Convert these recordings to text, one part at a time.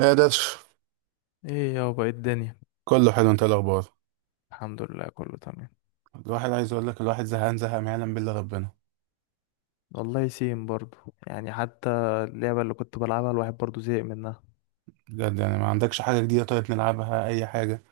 ايه ده؟ ايه يابا ايه الدنيا. كله حلو، انت إيه الاخبار؟ الحمد لله، كله تمام. الواحد عايز اقول لك الواحد زهقان زهق ما يعلم بالله ربنا. والله سيم برضو، يعني حتى اللعبة اللي كنت بلعبها الواحد برضو زهق منها. بجد؟ يعني ما عندكش حاجه جديده؟ طيب نلعبها اي حاجه.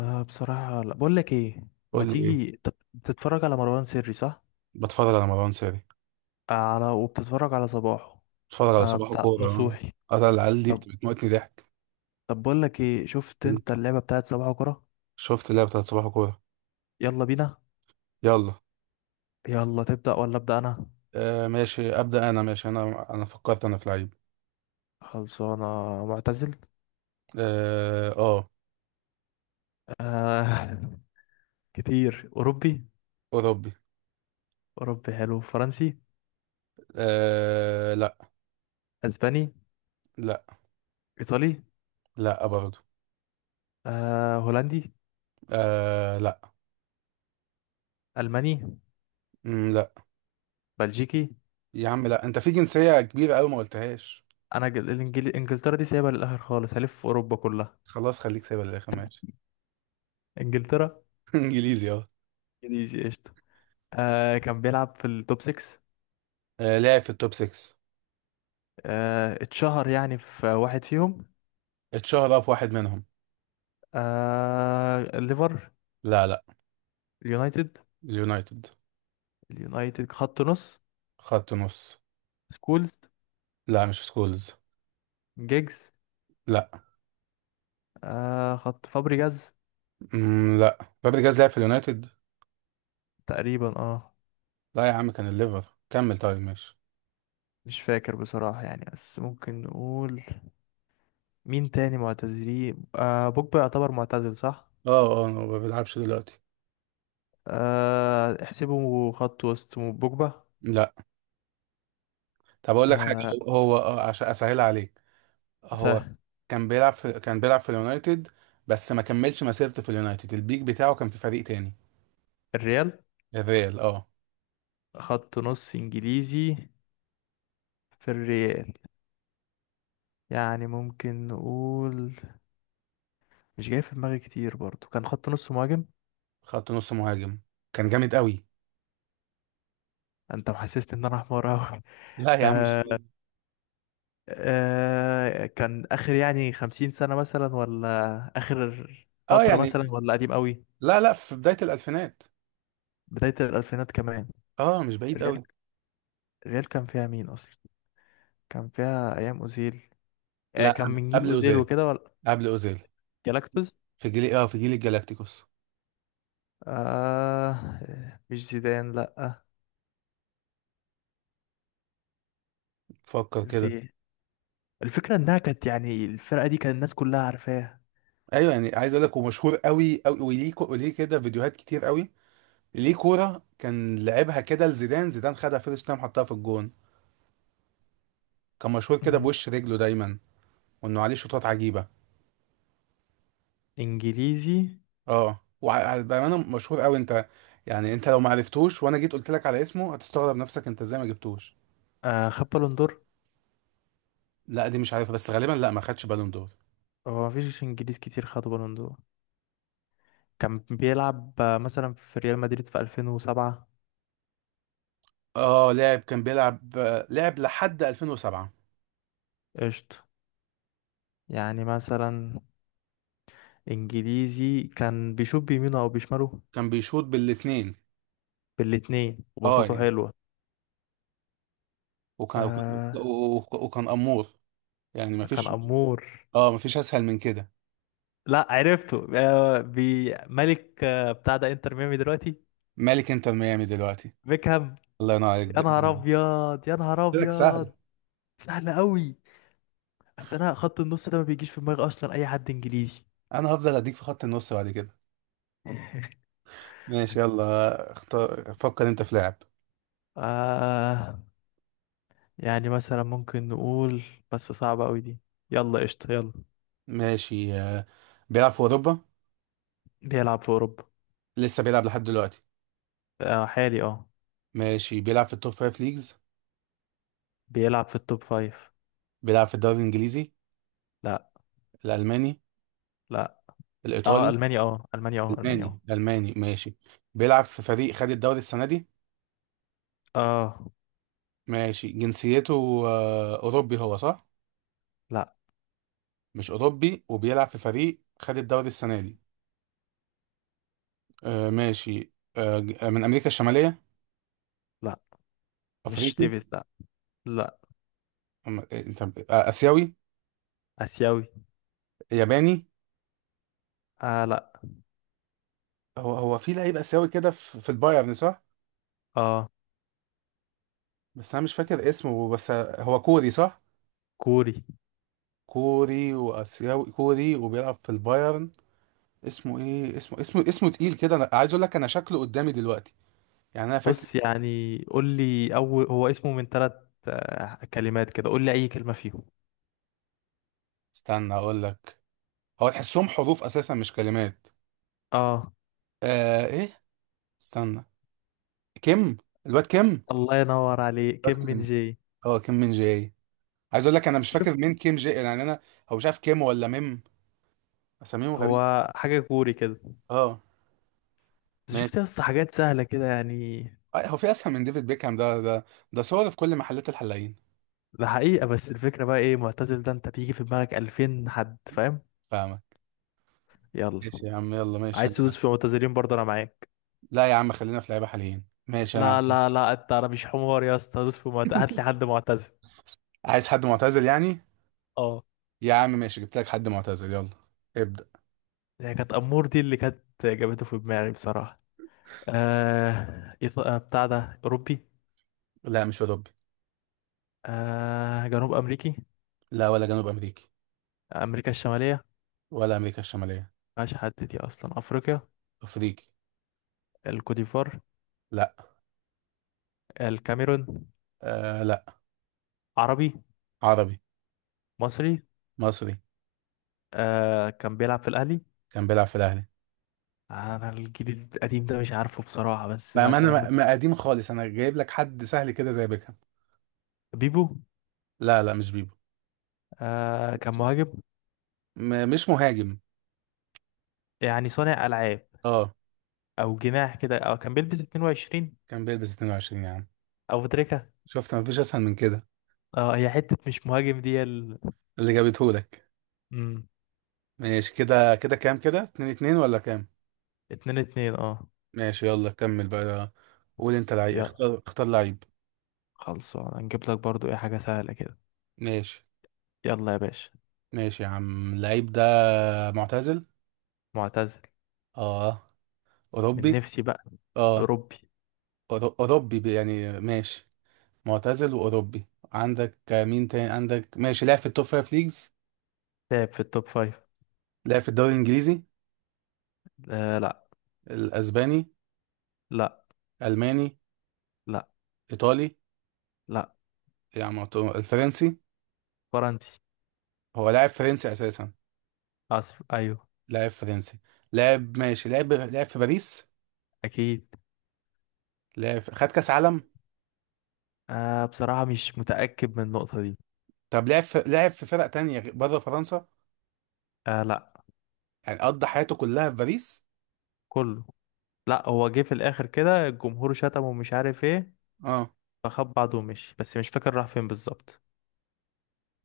أه، بصراحة لا. بقول لك ايه، ما قول لي ايه. تيجي بتتفرج على مروان سري، صح؟ بتفرج على مروان ساري. آه، وبتتفرج على صباحه. بتفرج على أه، صباح بتاع كوره. نصوحي. اه، أنا العيال دي طب بتموتني ضحك. طب بقول لك ايه، شفت قول. انت اللعبة بتاعت صباحه كرة؟ شفت اللعبه بتاعت صباح كوره. يلا بينا. يلا. يلا تبدأ ولا أبدأ انا؟ آه ماشي، ابدا انا، ماشي انا فكرت انا في لعيب. خلصانة. معتزل. اه آه، أه. كتير. اوروبي. اوروبي. اوروبي حلو. فرنسي. آه لا. اسباني. لا. ايطالي. لا برضه. آه، هولندي. آه لا. ألماني. لا. بلجيكي. يا عم لا، انت في جنسيه كبيره قوي ما قلتهاش. أنا إنجلترا دي سايبها للآخر خالص، هلف في أوروبا كلها. خلاص خليك سايبها للاخر، ماشي. إنجلترا. انجليزي، اه. إنجليزي قشطة. آه، كان بيلعب في التوب 6. آه، لاعب في التوب 6. آه، اتشهر يعني في واحد فيهم. اتشهر في واحد منهم. آه، الليفر. لا، لا. اليونايتد. اليونايتد، اليونايتد، خط نص. خط نص. سكولز. لا مش سكولز. جيجز. لا. آه، خط فابريجاز. لا، فابريجاز لعب في اليونايتد؟ تقريبا، اه. لا يا عم، كان الليفر، كمل طيب، ماشي. مش فاكر بصراحة يعني، بس ممكن نقول مين تاني معتزلين. آه، بوجبا يعتبر معتزل صح؟ اه. اه، هو ما بيلعبش دلوقتي. آه، احسبه خط وسط بوجبا. لا. طب اقول لك حاجه. آه. عشان اسهل عليك، هو سهل. كان بيلعب في اليونايتد، بس ما كملش مسيرته في اليونايتد، البيك بتاعه كان في فريق تاني. الريال. الريال، اه. خط نص انجليزي في الريال. يعني ممكن نقول، مش جاي في دماغي كتير برضو. كان خط نص مهاجم. خط نص مهاجم. كان جامد قوي. انت محسسني ان انا حمار اوي. لا يا عم. آه. آه، كان اخر يعني 50 سنة مثلا، ولا اخر اه فترة مثلا، يعني. ولا قديم قوي. لا لا، في بداية الألفينات. بداية الالفينات كمان. اه مش بعيد الريال. قوي. الريال كان فيها مين اصلا؟ كان فيها ايام اوزيل. آه، لا كان قبل من جيل قبل اوزيل أوزيل. وكده ولا؟ قبل أوزيل. جالاكتوس. في جيل الجالاكتيكوس. آه. مش زيدان، لأ. فكر كده. في الفكرة إنها كانت يعني الفرقة دي كان الناس كلها عارفاها. ايوه يعني، عايز اقول لك ومشهور قوي قوي، وليه وليه كده فيديوهات كتير قوي. ليه كورة كان لعبها كده لزيدان، زيدان خدها فيرست تايم حطها في الجون. كان مشهور كده مم. بوش رجله دايما، وانه عليه شوطات عجيبة. إنجليزي. اه، وبأمانة مشهور قوي انت، يعني انت لو ما عرفتوش وانا جيت قلت لك على اسمه هتستغرب نفسك انت ازاي ما جبتوش. آه، خد بالون دور؟ لا دي مش عارفه، بس غالبا لا ما خدش بالون دور. هو مفيش إنجليز كتير خد بالون دور. كان بيلعب آه، مثلا في ريال مدريد في 2007. اه، لاعب كان بيلعب آه، لعب لحد 2007. قشطة. يعني مثلا إنجليزي، كان بيشوط بيمينه أو بيشماله؟ كان بيشوط بالاثنين. بالاتنين، اه وبساطته يعني. حلوة. وكان وكان آه. وكان امور. يعني ما كان فيش. أمور. اه، ما فيش اسهل من كده. لأ عرفته. آه، بي ملك آه، بتاع ده إنتر ميامي دلوقتي. مالك انتر ميامي دلوقتي؟ بيكهام. الله ينور عليك يا ده. نهار قلت ابيض، يا نهار لك سهل. ابيض. سهله قوي. بس انا خط النص ده ما بيجيش في دماغي اصلا اي حد انجليزي. انا هفضل اديك في خط النص بعد كده. ماشي، يلا اختار، فكر انت في لاعب. آه. يعني مثلا ممكن نقول، بس صعبه قوي دي. يلا قشطه، يلا. ماشي، آه، بيلعب في اوروبا. بيلعب في اوروبا. لسه بيلعب لحد دلوقتي. آه، حالي اه. ماشي، بيلعب في التوب فايف ليجز. بيلعب في التوب فايف. بيلعب في الدوري الانجليزي؟ لا. الالماني؟ لا. اه الايطالي؟ المانيا، اه المانيا، اه المانيا، ألماني، اه. ألماني، ماشي. بيلعب في فريق خد الدوري السنة دي. اه. ماشي، جنسيته آه، أوروبي هو صح؟ لا. مش أوروبي وبيلعب في فريق خد الدوري السنة دي. آه، ماشي. من أمريكا الشمالية؟ لا، مش أفريقي؟ تيفيز، لا. لا. أم- آه، طب، آه، آسيوي؟ اسيوي. ياباني؟ اه. لا. هو في لعيب آسيوي كده في البايرن صح؟ اه. بس أنا مش فاكر اسمه، بس آه، هو كوري صح؟ كوري. كوري، وآسيوي كوري، وبيلعب في البايرن. اسمه ايه؟ اسمه تقيل كده. انا عايز اقول لك انا شكله قدامي دلوقتي، يعني انا فاكر. بص، يعني قول لي أول هو اسمه من ثلاث كلمات كده، قول لي أي كلمة فيهم. استنى اقول لك. هو تحسهم حروف اساسا مش كلمات. اه. آه ايه، استنى. كيم. الواد كيم. الله ينور عليك، الواد كيم من كيم. جي. اه، كيم من جاي. عايز اقول لك انا مش فاكر شفت. مين كيم جاي يعني انا. هو مش عارف كيم ولا ميم، اساميهم غريب. هو حاجة كوري كده. اه. بس ماشي، شفت يا اسطى، حاجات سهلة كده يعني. آه، هو في اسهل من ديفيد بيكهام؟ ده ده صور في كل محلات الحلاقين. ده حقيقة، بس الفكرة بقى ايه معتزل ده، انت بيجي في دماغك 2000 حد، فاهم؟ فاهمك. يلا. ماشي يا عم، يلا، ماشي عايز تدوس انا. في معتزلين برضه، انا معاك. لا يا عم خلينا في لعيبه حاليين، ماشي انا لا عندي. لا لا، انت انا مش حمار يا اسطى، دوس في معتزل، هات لي حد معتزل. عايز حد معتزل يعني؟ اه. يا عم ماشي، جبت لك حد معتزل، يلا ابدأ. هي كانت امور دي اللي كانت جابته في دماغي بصراحة. بتاع ده أوروبي. لا مش اوروبي. آه، جنوب أمريكي. لا ولا جنوب امريكي. أمريكا الشمالية. ولا امريكا الشماليه. مفيهاش حد دي أصلا. أفريقيا. افريقي. الكوديفوار. لا. الكاميرون. آه لا. عربي. عربي. مصري. مصري. آه، كان بيلعب في الأهلي. كان بيلعب في الاهلي. أنا الجيل القديم ده مش عارفه بصراحة، بس ما ما انا مثلا ما ممكن. ما قديم خالص، انا جايب لك حد سهل كده زي بيكهام. بيبو. لا لا مش بيبو. آه، كان مهاجم. مش مهاجم. يعني صانع ألعاب اه، أو جناح كده، أو كان بيلبس 22 كان بيلبس 22 يا عم. أو تريكة. شفت مفيش اسهل من كده. اه، هي حتة مش مهاجم دي اللي جابته لك. مم. ماشي كده، كده كام؟ كده 2-2 ولا كام؟ اتنين اتنين اه. ماشي، يلا كمل بقى. قول انت لعيب، اختار، اختار لعيب. خلصان. هنجيب لك برضو ايه حاجة سهلة كده. ماشي. يلا يا باشا. ماشي يا عم، اللعيب ده معتزل. معتزل. اه. من اوروبي. نفسي بقى. اه. أوروبي. اوروبي، يعني ماشي، معتزل وأوروبي. عندك مين تاني عندك؟ ماشي، لعب في التوب فايف ليجز. لعب في التوب فايف. لعب في الدوري الإنجليزي؟ آه، لا. الأسباني؟ لا. ألماني؟ لا. إيطالي؟ لا. يعني ما تو- الفرنسي. فرنسي. هو لاعب فرنسي أساسا. أسف أيوه. لاعب فرنسي، لاعب، ماشي. لعب في باريس. أكيد. خد كأس عالم. آه، بصراحة مش متأكد من النقطة دي. طب لعب في فرق تانية بره فرنسا؟ آه، لا. يعني قضى حياته كلها في باريس؟ كله. لا، هو جه في الآخر كده الجمهور شتمه ومش عارف ايه، اه. فخد بعضه ومشي، بس مش فاكر راح فين بالظبط.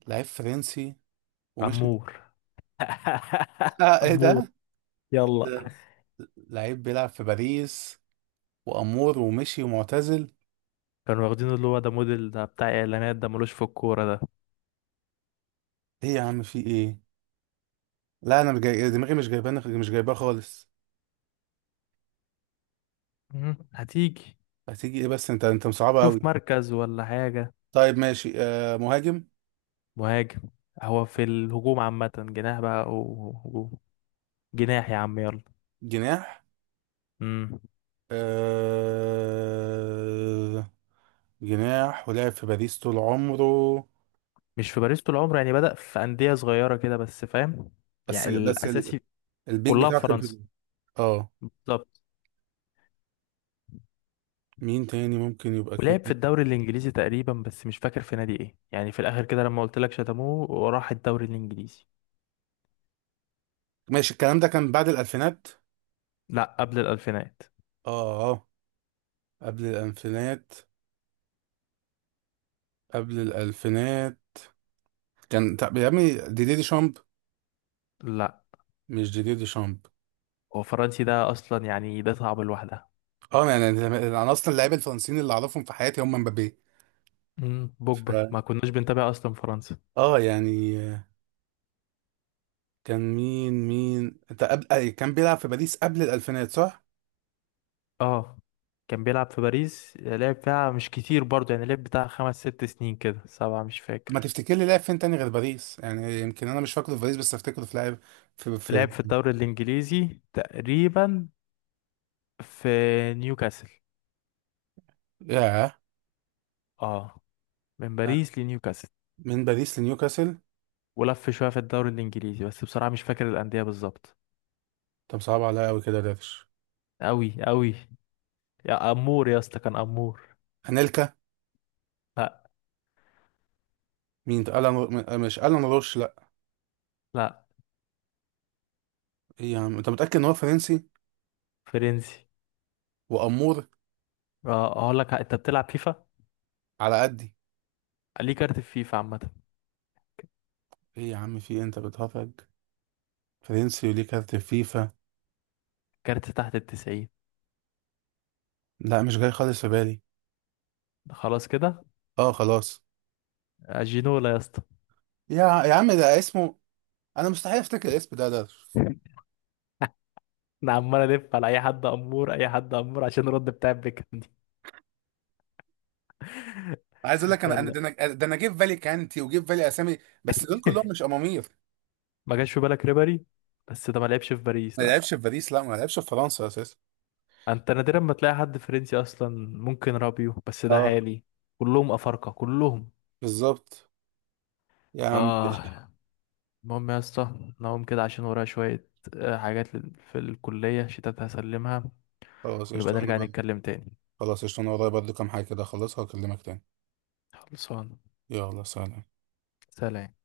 لعيب فرنسي ومش أمور. اه ايه أمور. ده؟ إيه يلا. ده؟ لعيب بيلعب في باريس، وأمور، ومشي، ومعتزل. كانوا واخدينه اللي هو ده موديل ده بتاع إعلانات، ده ملوش في الكورة ده. ايه يا عم؟ في ايه؟ لا انا مش جاي دماغي، مش جايبانه، مش جايباه خالص. مم، هتيجي. هتيجي ايه بس انت؟ انت مصعبه شوف قوي. مركز ولا حاجة. طيب ماشي، آه، مهاجم؟ مهاجم. هو في الهجوم عامة، جناح بقى أو هجوم. جناح يا عم يلا. جناح؟ مم. آه، جناح، ولعب في باريس طول عمره؟ مش في باريس طول عمره، يعني بدأ في أندية صغيرة كده بس، فاهم؟ بس يعني بس ال... الأساسي. البيك كلها في بتاعه كان فرنسا. في؟ اه. بالظبط. مين تاني ممكن يبقى ولعب في كده؟ الدوري الإنجليزي تقريبا، بس مش فاكر في نادي إيه. يعني في الآخر كده لما قلت لك، شتموه وراح الدوري الإنجليزي. ماشي، الكلام ده كان بعد الالفينات. لا، قبل الألفينات. اه، اه، قبل الالفينات، قبل الالفينات. كان، طب يا ابني ديدي دي شامب؟ لا، مش ديدي دي شامب؟ هو فرنسي ده أصلا، يعني ده صعب لوحدها. اه يعني انا، انا اصلا اللعيبه الفرنسيين اللي اعرفهم في حياتي هم مبابي. مم. ف... بوجبا ما كناش بنتابع أصلا فرنسا. اه يعني كان مين، مين انت قبل أي، كان بيلعب في باريس قبل الالفينات صح؟ اه. كان بيلعب في باريس، لعب فيها مش كتير برضه، يعني لعب بتاع خمس ست سنين كده، سبعة مش ما فاكر. تفتكر لي لاعب فين تاني غير باريس؟ يعني يمكن انا مش فاكره في باريس بس افتكره في لاعب في لعب في في الدوري الإنجليزي تقريبا، في نيوكاسل. ياه. اه، من آه، باريس لنيوكاسل. من باريس لنيوكاسل. ولف شوية في الدوري الإنجليزي، بس بصراحة مش فاكر الأندية بالظبط. طب صعب عليا قوي كده يا دارش. أوي أوي. يا أمور يا اسطى، كان أمور. انيلكا؟ لا. مين ده؟ الان مش الان روش، لا. لا. ايه يا عم، انت متاكد ان هو فرنسي فرنسي. وامور؟ اه، أقول لك أنت بتلعب فيفا؟ على قدي. ليه كارت في فيفا عامة. ايه يا عم؟ في إيه؟ انت بتهرج. فرنسي وليه كارت فيفا؟ كارت تحت الـ90. لا مش جاي خالص في بالي. خلاص كده. اه خلاص. آه، جينولا يا اسطى. يا عم ده اسمه، انا مستحيل افتكر الاسم ده. انا عمال الف على اي حد امور، اي حد امور عشان الرد بتاع بيكهام دي. عايز اقول لك انا، انا يلا. ده انا ده انا جه في بالي كانتي، وجه في بالي اسامي، بس دول كلهم مش امامير. ما جاش في بالك ريبري؟ بس ده ما لعبش في باريس، ما لا. لعبش في باريس، لا، ما لعبش في فرنسا اساسا. انت نادرا ما تلاقي حد فرنسي اصلا. ممكن رابيو، بس ده اه، حالي. كلهم افارقه كلهم. بالظبط. يا عم قشطة. اه. المهم يا اسطى نقوم كده عشان ورايا شويه، آه، حاجات في الكليه شتات هسلمها، خلاص ونبقى قشطة انا نرجع برضه. نتكلم تاني. خلاص قشطة انا ورايا برضه كام حاجة كده اخلصها واكلمك تاني. خلصان. يلا سلام. سلام.